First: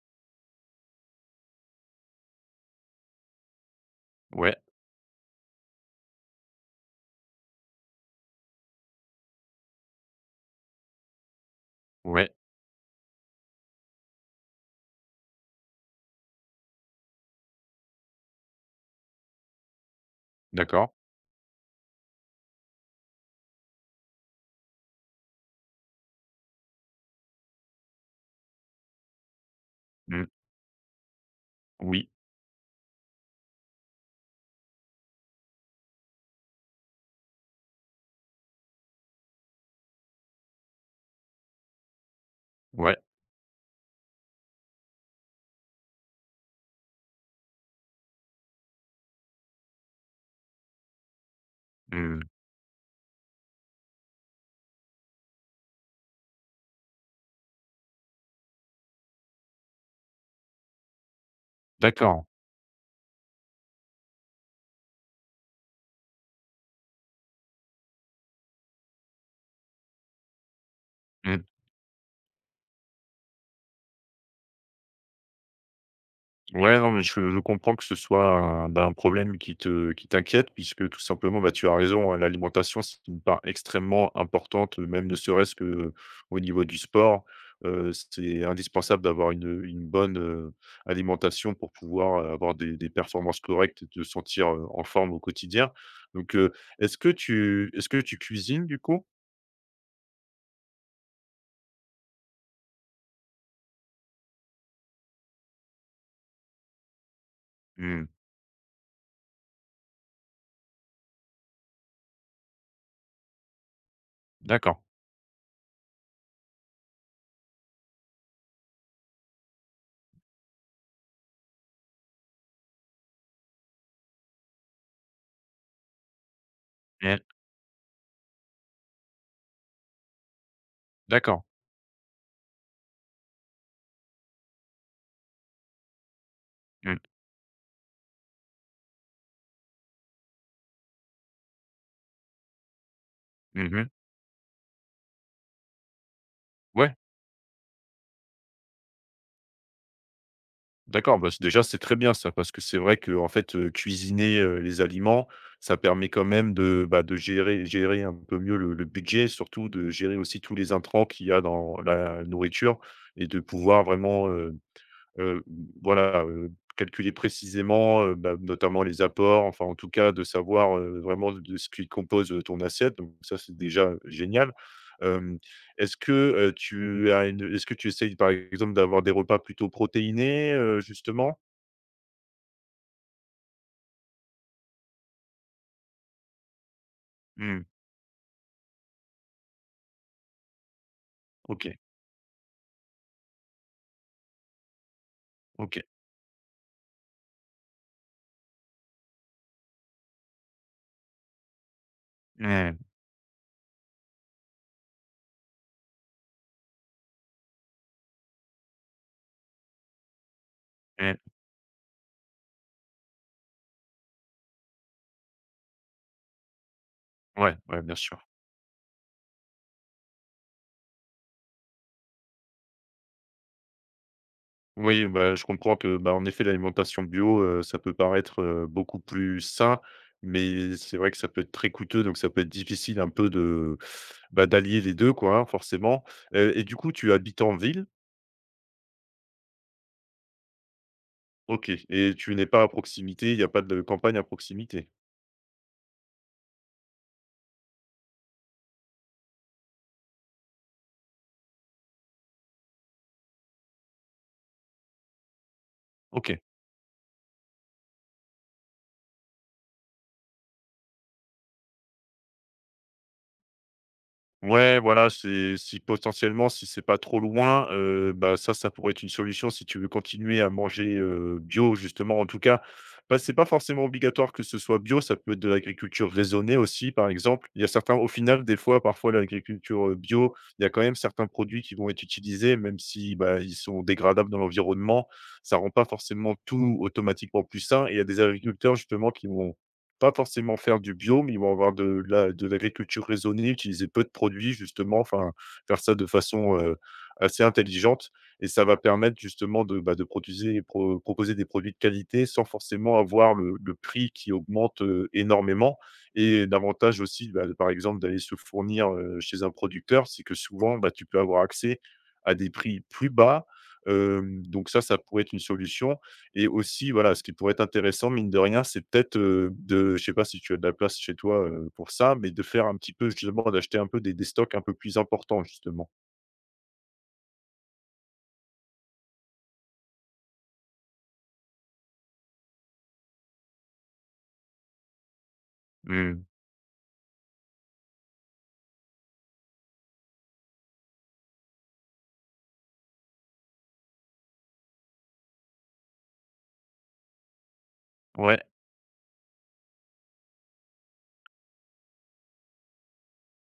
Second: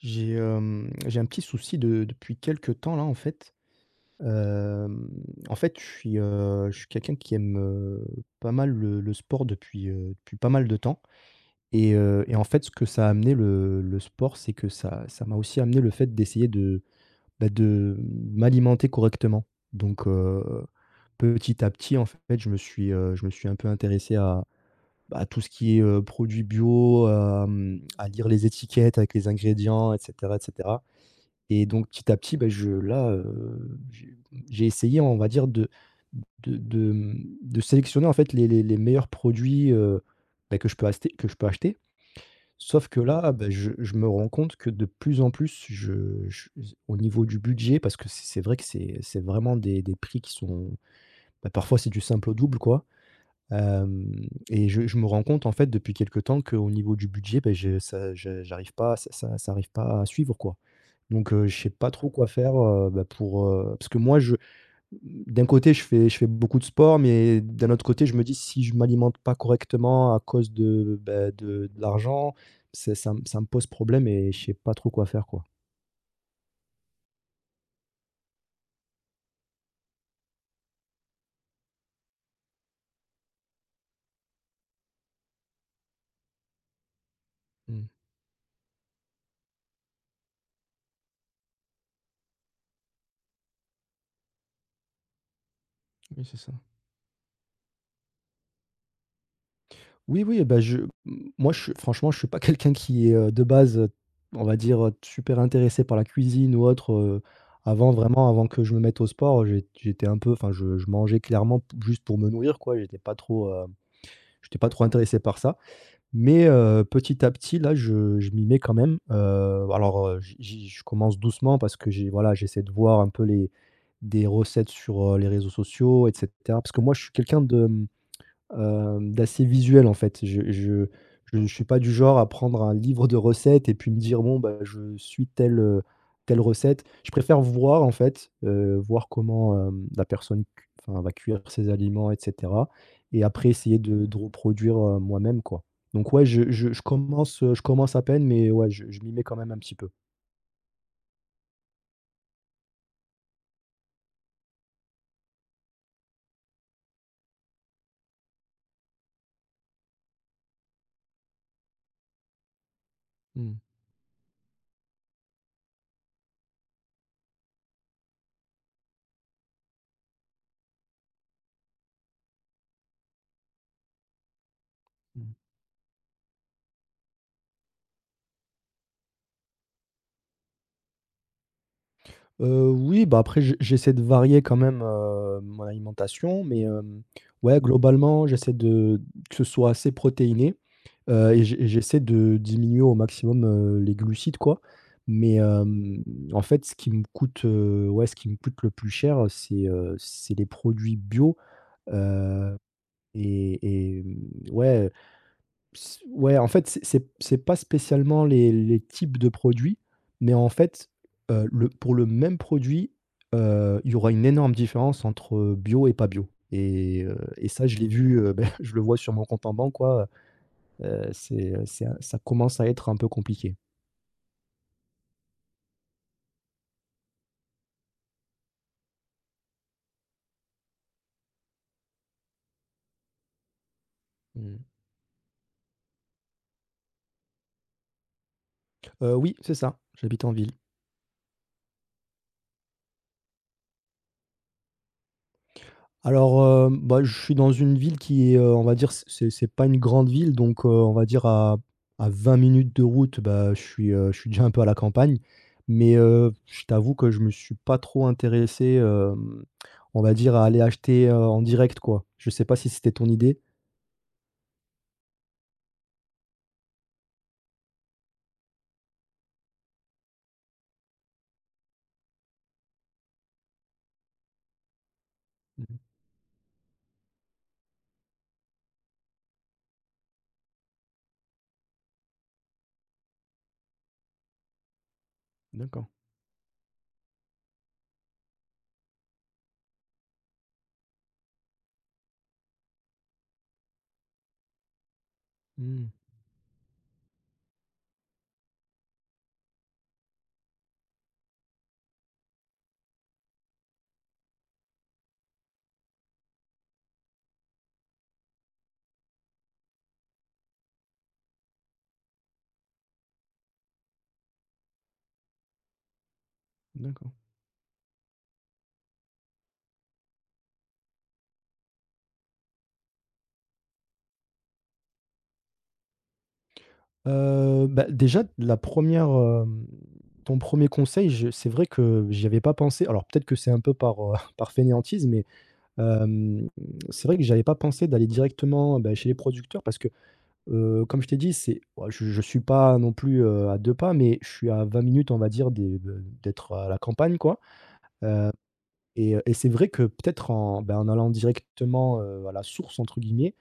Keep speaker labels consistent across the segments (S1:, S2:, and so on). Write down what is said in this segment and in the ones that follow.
S1: J'ai un petit souci de depuis quelques temps là, en fait.
S2: Ouais,
S1: Hem, en fait, je suis quelqu'un qui aime, pas mal le sport depuis pas mal de temps et heu
S2: ouais,
S1: et en fait, ce que ça a amené le sport, c'est que ça m'a aussi amené le fait d'essayer de m'alimenter correctement. Donc,
S2: d'accord.
S1: petit à petit, en fait, je me suis un peu intéressé à tout ce qui est, produits bio, à lire les étiquettes avec les ingrédients et
S2: Mmh.
S1: cetera et cetera. Et donc
S2: Oui,
S1: petit à petit, bah, j'ai j'ai essayé, on va dire, de sélectionner, en fait, les meilleurs produits, bah, que je peux acheter. Sauf
S2: ouais,
S1: que là, ah, bah, je me rends compte que de plus en plus, je au niveau du budget, parce que c'est vrai que c'est vraiment des prix qui sont, bah, parfois, c'est du
S2: mmh.
S1: simple au double, quoi. Hem et je me rends compte, en fait, depuis quelque temps qu'au niveau du budget, bah, je ça je j'arrive pas ça ça ça arrive pas à suivre, quoi. Donc, je sais pas trop
S2: D'accord.
S1: quoi faire, bah, parce que moi je d'un côté je fais beaucoup de sport, mais d'un autre côté je me dis: «Si je m'alimente pas correctement à cause de, bah,
S2: Mmh.
S1: de l'argent, c'est ça me pose problème» et je sais pas trop quoi faire, quoi.
S2: Ouais, non, mais je comprends que ce soit un bah, un problème qui t'inquiète puisque tout simplement, bah, tu as raison, hein, l'alimentation, c'est une part extrêmement importante, même ne serait-ce que au niveau du sport.
S1: Mmh.
S2: C'est indispensable d'avoir une bonne, alimentation pour pouvoir, avoir des performances correctes et te sentir, en forme au quotidien.
S1: Oui,
S2: Donc,
S1: c'est ça.
S2: est-ce que tu cuisines du coup?
S1: Oui, oui, bah, je m moi je suis pas quelqu'un qui est, de base, on va dire, super intéressé par la cuisine ou autre, avant
S2: Mmh.
S1: vraiment avant que je me mette au sport, j'étais un peu enfin je mangeais clairement p juste pour me nourrir, quoi, J'étais pas
S2: D'accord.
S1: trop intéressé par ça, mais petit à petit, là, je m'y mets quand même. Alors, j'y j'y je commence doucement parce que j'ai voilà, j'essaie de voir un peu les des recettes sur, les réseaux sociaux et cetera. Parce que moi, je suis
S2: Mmh.
S1: quelqu'un d'assez visuel, en fait. Je
S2: D'accord.
S1: ne suis pas du genre à prendre un livre de recettes et puis me dire: «Bon, bah, je suis telle recette».
S2: Mmh.
S1: Je préfère voir, en fait, voir comment, la personne cu enfin, va cuire ses aliments et cetera et après
S2: Mmh
S1: essayer
S2: mh.
S1: de reproduire, moi-même, quoi. Donc ouais, je je je
S2: Ouais,
S1: commence, heu, je commence à peine mais ouais, je m'y mets quand même un petit peu.
S2: d'accord, bah, c'est déjà, c'est très bien ça, parce que c'est vrai qu'en fait, cuisiner, les aliments, ça permet quand même de, bah, de gérer un peu mieux le budget, surtout de gérer aussi tous les intrants qu'il y a dans la nourriture et de
S1: Mmh.
S2: pouvoir vraiment, heu. Heu, voilà, calculer précisément, bah, notamment les apports, enfin, en tout cas, de savoir, vraiment de ce qui compose, ton assiette, donc ça, c'est déjà génial.
S1: Mmh.
S2: Hem, est-ce que, tu as une est-ce que tu essayes, par exemple, d'avoir des repas plutôt protéinés, justement?
S1: Oui, bah, après, j'essaie de varier quand même, mon alimentation, mais, ouais,
S2: Mmh,
S1: globalement, j'essaie de que ce soit assez protéiné, et j'e
S2: OK,
S1: j'essaie de diminuer au maximum, les glucides, quoi. Mais,
S2: OK.
S1: en fait, ce qui me coûte, ouais, ce qui me coûte le plus cher, c'est les produits bio, heu,
S2: Mmh,
S1: et ouais, S ouais, en fait, c'est pas spécialement les types de produits, mais en fait,
S2: mmh.
S1: le pour le même produit, il y aura une énorme différence entre, bio et pas bio et
S2: Ouais,
S1: ça, je
S2: ouais,
S1: l'ai
S2: bien
S1: vu,
S2: sûr.
S1: je le vois sur mon compte en banque, quoi, heu c'est ça commence à être un peu compliqué.
S2: Oui, bah, je comprends que, bah, en effet, l'alimentation bio, ça peut paraître, beaucoup plus sain, mais c'est vrai que ça peut être très coûteux, donc ça peut être difficile un peu de, bah,
S1: Mmh.
S2: d'allier les 2, quoi, hein, forcément, et du coup, tu habites en ville?
S1: Oui, c'est ça, j'habite en ville.
S2: OK, et tu n'es pas à proximité, il y a pas de campagne à proximité?
S1: Alors, bah, je suis dans une ville qui est, on va dire, c'est pas une grande ville donc, on va dire à 20 minutes de route, bah, je suis déjà un peu à la campagne. Mais,
S2: OK.
S1: je t'avoue que je me suis pas trop intéressé, on va dire à aller acheter, en direct, quoi. Je sais pas si c'était ton idée?
S2: Ouais, voilà, c'est si potentiellement, si c'est pas trop loin, bah, ça pourrait être une solution si tu veux continuer à manger, bio justement. En tout cas, bah, c'est pas forcément obligatoire que ce soit bio, ça peut être de
S1: Mmh.
S2: l'agriculture raisonnée aussi, par exemple. Il y a certains au final, des fois, parfois l'agriculture, bio, il y a quand même certains produits qui vont être utilisés, même si, bah, ils sont dégradables dans l'environnement. Ça rend pas
S1: D'accord.
S2: forcément tout automatiquement plus sain et il y a des agriculteurs justement qui vont pas forcément faire du bio, mais ils vont avoir de la de l'agriculture raisonnée, utiliser peu de produits justement, enfin, faire
S1: Mmh,
S2: ça de façon, assez intelligente et ça va permettre justement de, bah, de produiser pro proposer des produits de qualité sans forcément avoir le prix qui augmente, énormément et l'avantage aussi, bah, par exemple, d'aller se fournir, chez un producteur, c'est que souvent, bah, tu peux avoir accès à des prix plus bas, hem, donc ça pourrait être une solution et aussi,
S1: d'accord.
S2: voilà, ce qui pourrait être intéressant, mine de rien, c'est peut-être, de je sais pas si tu as de la place chez toi, pour ça, mais de faire un petit peu justement d'acheter un peu des stocks un peu plus importants justement.
S1: Bah, déjà la première, re ton premier conseil, je c'est vrai que j'y avais pas pensé. Alors peut-être que c'est un peu par, par fainéantise mais
S2: Mmh.
S1: Hem, c'est vrai que j'avais pas pensé d'aller directement, bah, chez les producteurs parce que, comme je t'ai dit, c'est ouais, je suis pas non plus, à 2 pas, mais je suis à 20 minutes, on va dire, des de d'être à la campagne, quoi. Heu
S2: Ouais.
S1: et c'est vrai que peut-être bah, en allant directement, à la «source» entre guillemets,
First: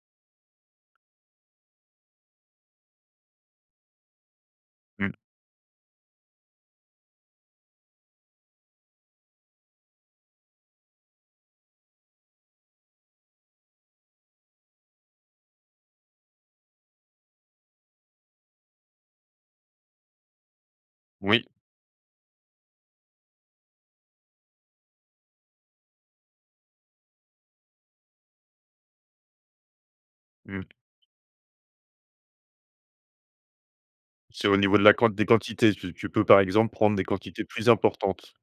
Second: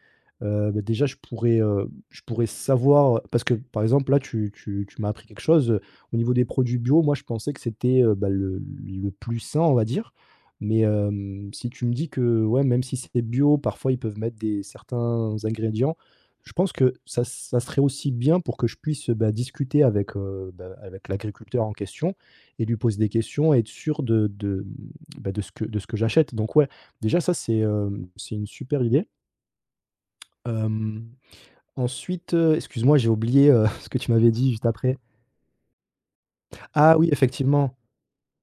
S1: bah, déjà je pourrais savoir parce que par exemple là tu m'as
S2: Mmh.
S1: appris quelque chose, au niveau des produits bio, moi je pensais que c'était, bah, le plus sain on va dire. Mais si tu me dis que, ouais, même si c'est bio, parfois ils peuvent mettre des certains ingrédients, je pense que ça serait aussi bien pour que je puisse, bah, discuter avec
S2: Oui.
S1: l'agriculteur en question et lui poser des questions et être sûr de bah, de ce que j'achète. Donc ouais, déjà ça c'est une super idée.
S2: Mmh.
S1: Hem, ensuite, excuse-moi, j'ai oublié, ce que tu m'avais
S2: C'est
S1: dit
S2: au
S1: juste
S2: niveau de la
S1: après.
S2: quan des quantités. Tu tu peux, par exemple, prendre
S1: Ah
S2: des
S1: oui,
S2: quantités plus
S1: effectivement,
S2: importantes.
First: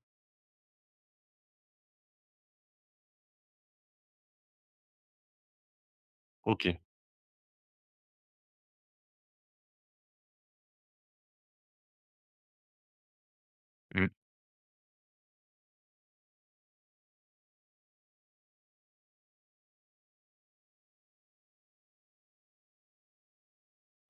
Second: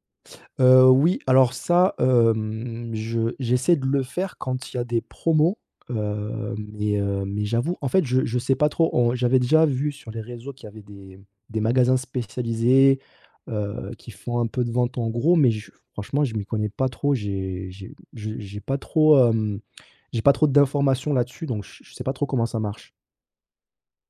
S1: Oui, alors ça, je j'essaie de le faire quand il y a des promos, heu,
S2: OK.
S1: mais heu, mais j'avoue, en fait, je ne sais pas trop. On J'avais déjà vu sur les réseaux qu'il y avait des magasins spécialisés,
S2: Mmh.
S1: qui font un peu de vente en gros, mais je franchement, je m'y connais pas trop. J'ai je j'ai pas trop, hem, J'ai pas trop d'informations là-dessus, donc je ne sais pas trop comment ça marche.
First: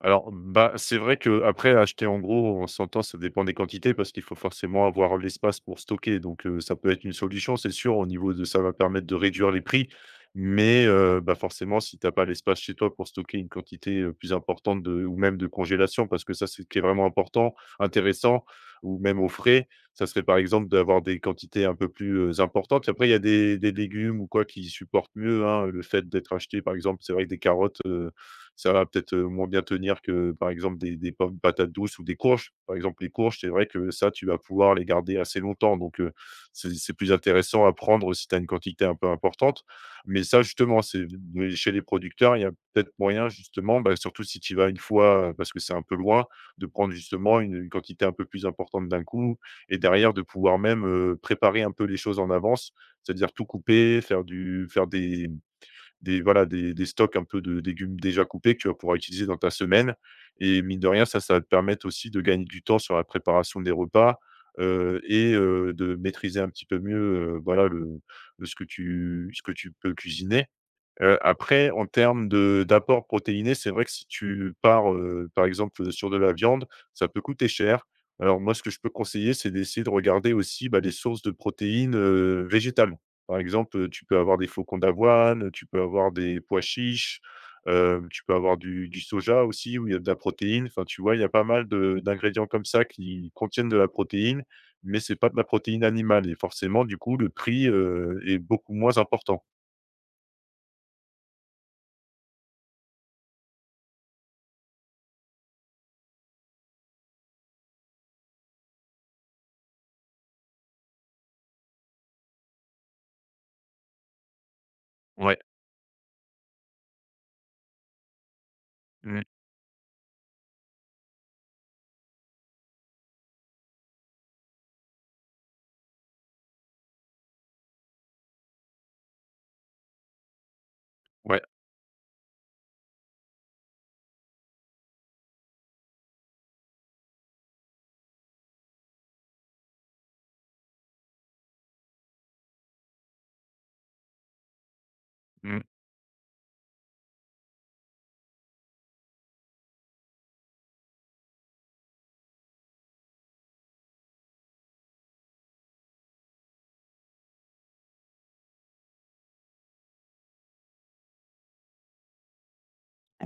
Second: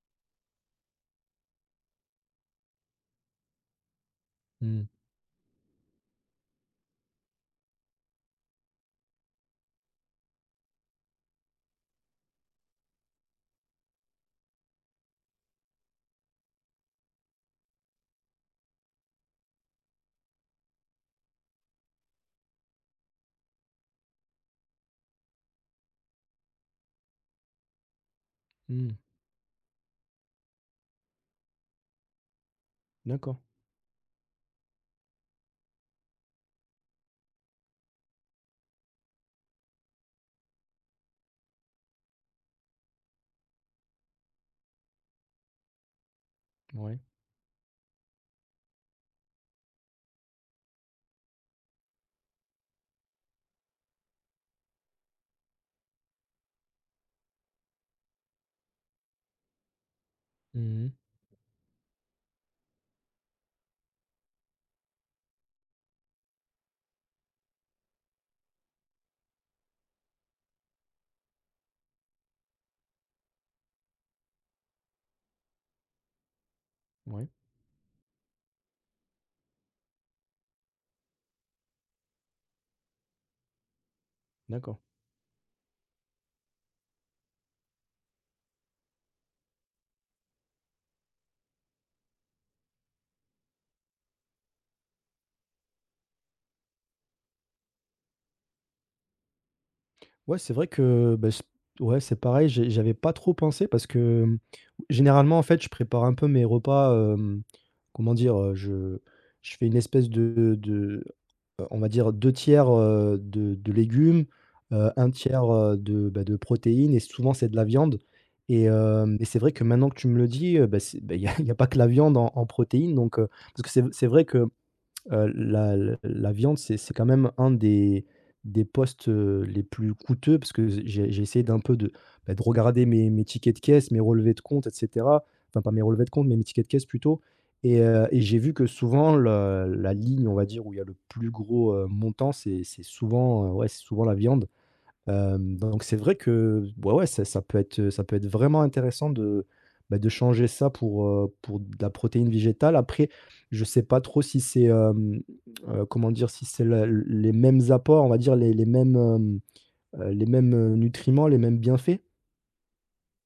S2: Alors, bah, c'est vrai que après acheter en gros, on s'entend, ça dépend des quantités parce qu'il faut
S1: Mmh.
S2: forcément avoir l'espace pour stocker. Donc, ça peut être une solution, c'est sûr, au niveau de ça va permettre de réduire les prix. Mais, bah, forcément, si tu as pas l'espace chez toi pour stocker une quantité, plus importante de ou même de congélation, parce que ça, c'est ce qui est vraiment important, intéressant ou même au frais, ça serait par exemple d'avoir des quantités un peu plus, importantes. Après, il y a des légumes ou quoi qui supportent mieux, hein, le fait d'être achetés. Par exemple, c'est vrai que des carottes, ça va
S1: Mmh.
S2: peut-être, moins bien tenir que, par exemple, des pommes, patates douces ou des courges. Par exemple, les
S1: D'accord.
S2: courges, c'est vrai que ça, tu vas pouvoir les garder assez longtemps, donc c'est plus intéressant à prendre si tu as une quantité un peu importante. Mais ça, justement, c'est mais chez les producteurs, il y a peut-être moyen, justement, bah, surtout si tu y vas une fois, parce que c'est un peu loin, de prendre
S1: Ouais.
S2: justement une quantité un peu plus importante d'un coup et derrière de pouvoir même, préparer un peu les choses en avance. C'est-à-dire tout couper, faire du faire des voilà, des stocks un peu de légumes déjà coupés que tu vas pouvoir utiliser dans ta semaine et mine de
S1: Mmh.
S2: rien, ça va te permettre aussi de gagner du temps sur la préparation des repas, et de maîtriser un petit peu mieux, voilà, le- ce que tu peux cuisiner. Après en termes de d'apport protéiné, c'est vrai que si tu pars, par exemple, sur de la viande, ça peut
S1: Ouais.
S2: coûter cher. Alors moi, ce que je peux conseiller, c'est d'essayer de regarder aussi, bah, les sources de protéines, végétales. Par exemple, tu peux avoir des flocons
S1: D'accord.
S2: d'avoine, tu peux avoir des pois chiches, hem, tu peux avoir du soja aussi où il y a de la protéine. Enfin, tu vois, il y a pas mal de d'ingrédients comme ça qui contiennent de la protéine, mais c'est pas de la protéine animale et forcément, du coup, le prix, est beaucoup moins important.
S1: Ouais, c'est vrai que, bah, c ouais, c'est pareil, j'avais pas trop pensé parce que, généralement, en fait, je prépare un peu mes repas, comment dire? Je fais une espèce de, on va dire 2/3 , de légumes,
S2: Ouais,
S1: 1/3, bah, de protéines et souvent c'est de la viande et hem
S2: mmh.
S1: et c'est vrai que maintenant que tu me le dis, bah, il y a y a pas que la viande en protéines donc parce que c'est vrai que la viande, c'est quand même un des postes, les plus coûteux parce que j'ai
S2: Ouais.
S1: essayé bah, de regarder mes tickets de caisse, mes relevés de compte et cetera. Enfin, pas mes relevés de compte, mais mes tickets de caisse plutôt et j'ai vu que souvent la ligne, on va dire, où il y a le plus gros, montant, c'est souvent, ouais, c'est souvent la viande. Hem,
S2: Mmh.
S1: donc c'est vrai que, ouais, ouais, ça peut être vraiment intéressant bah, de changer ça pour de la protéine végétale. Après, je sais pas trop si c'est, comment dire? Si c'est la les mêmes apports, on va dire les mêmes, nutriments, les mêmes bienfaits?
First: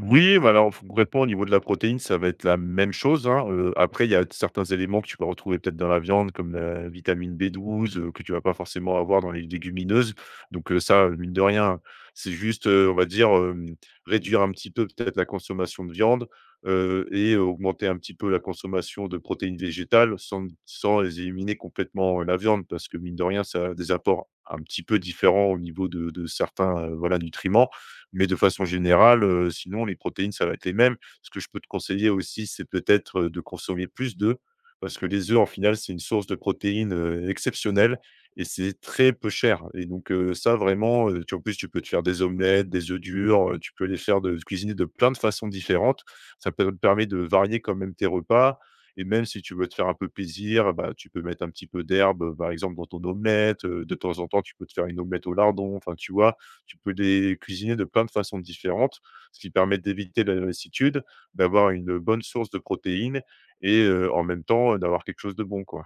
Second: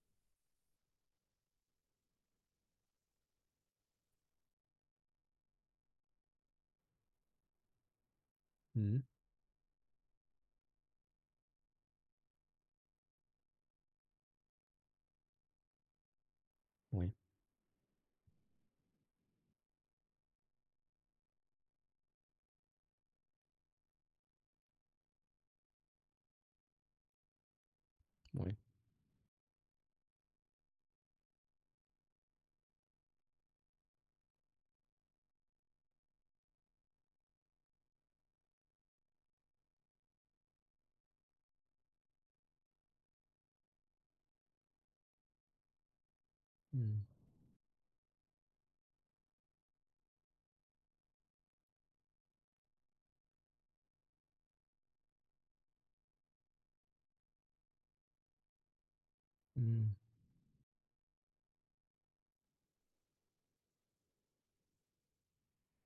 S2: Oui, bah, alors, concrètement, au niveau de la protéine, ça va être la même chose, hein, après, il y a certains éléments que tu vas retrouver peut-être dans la viande, comme la vitamine B12, que tu vas pas forcément
S1: Mmh.
S2: avoir dans les légumineuses. Donc, ça, mine de rien, c'est juste, on va dire, hem, réduire un petit peu peut-être la consommation de viande,
S1: Oui,
S2: et augmenter un petit peu la consommation de protéines végétales sans sans éliminer complètement, la viande parce que mine de rien, ça a des apports un petit peu différents au niveau de certains, voilà, nutriments. Mais de
S1: oui.
S2: façon générale, sinon les protéines, ça va être les mêmes. Ce que je peux te conseiller aussi, c'est peut-être, de consommer plus d'œufs parce que les œufs, en final, c'est une source de protéines, exceptionnelle et c'est très peu cher et donc ça vraiment, tu en plus, tu peux te faire des omelettes, des œufs durs, tu peux les faire de cuisiner de plein de façons différentes. Ça peut te
S1: Mmh.
S2: permet de varier quand même tes repas et même si tu veux te faire un peu plaisir, bah, tu peux mettre un petit peu d'herbe, par exemple dans ton omelette, de temps en temps, tu peux te faire une omelette au lardon, enfin, tu vois? Tu peux les cuisiner de plein de façons différentes, ce qui permet
S1: Mmh.
S2: d'éviter la lassitude, d'avoir une bonne source de protéines et en même temps, d'avoir quelque chose de bon, quoi.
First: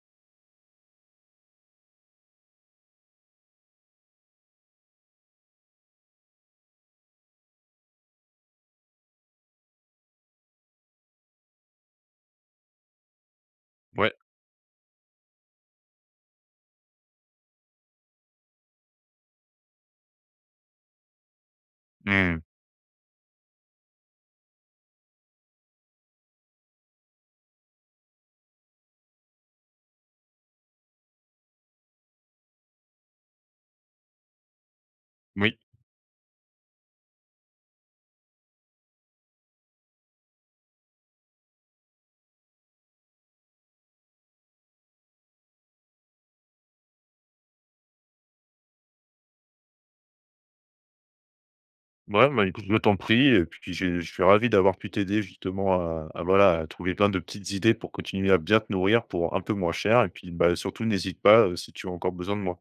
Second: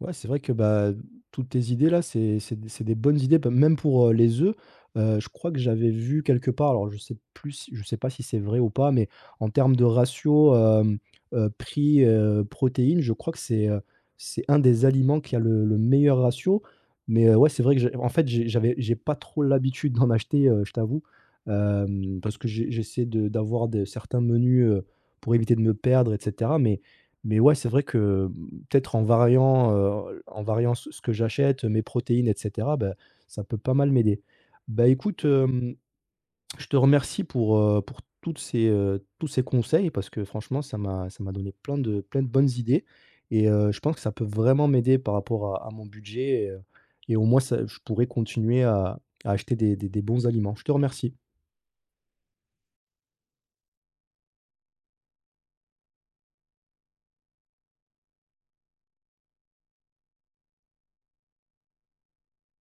S1: Ouais, c'est vrai que, bah, toutes tes idées là, c'est des bonnes idées, bah, même pour, les œufs. Je crois que j'avais vu quelque part, alors je sais pas si c'est vrai ou pas, mais en termes de ratio, prix, protéines, je crois que c'est, heu,
S2: Ouais,
S1: c'est un des aliments qui a le meilleur ratio. Mais, ouais, c'est vrai que j'ai en fait, j'ai pas trop l'habitude d'en acheter, je t'avoue. Parce
S2: mmh,
S1: que j'essaie de d'avoir de certains menus, pour éviter de me perdre et cetera. Mais ouais, c'est vrai que peut-être en variant ce que j'achète, mes protéines et cetera, bah, ça peut pas mal m'aider. Bah, écoute,
S2: oui.
S1: je te remercie pour tous ces conseils parce que franchement ça m'a donné plein de bonnes idées et je pense que ça peut vraiment m'aider par rapport à mon budget et au moins ça je pourrais continuer à acheter des bons aliments. Je te remercie.
S2: Ouais, bah, écoute, je t'en prie et puis j'ai je suis ravi d'avoir pu t'aider justement à voilà, à trouver plein de petites idées pour continuer à bien te nourrir pour un peu moins cher et puis, bah, surtout n'hésite pas, si tu as encore besoin de moi.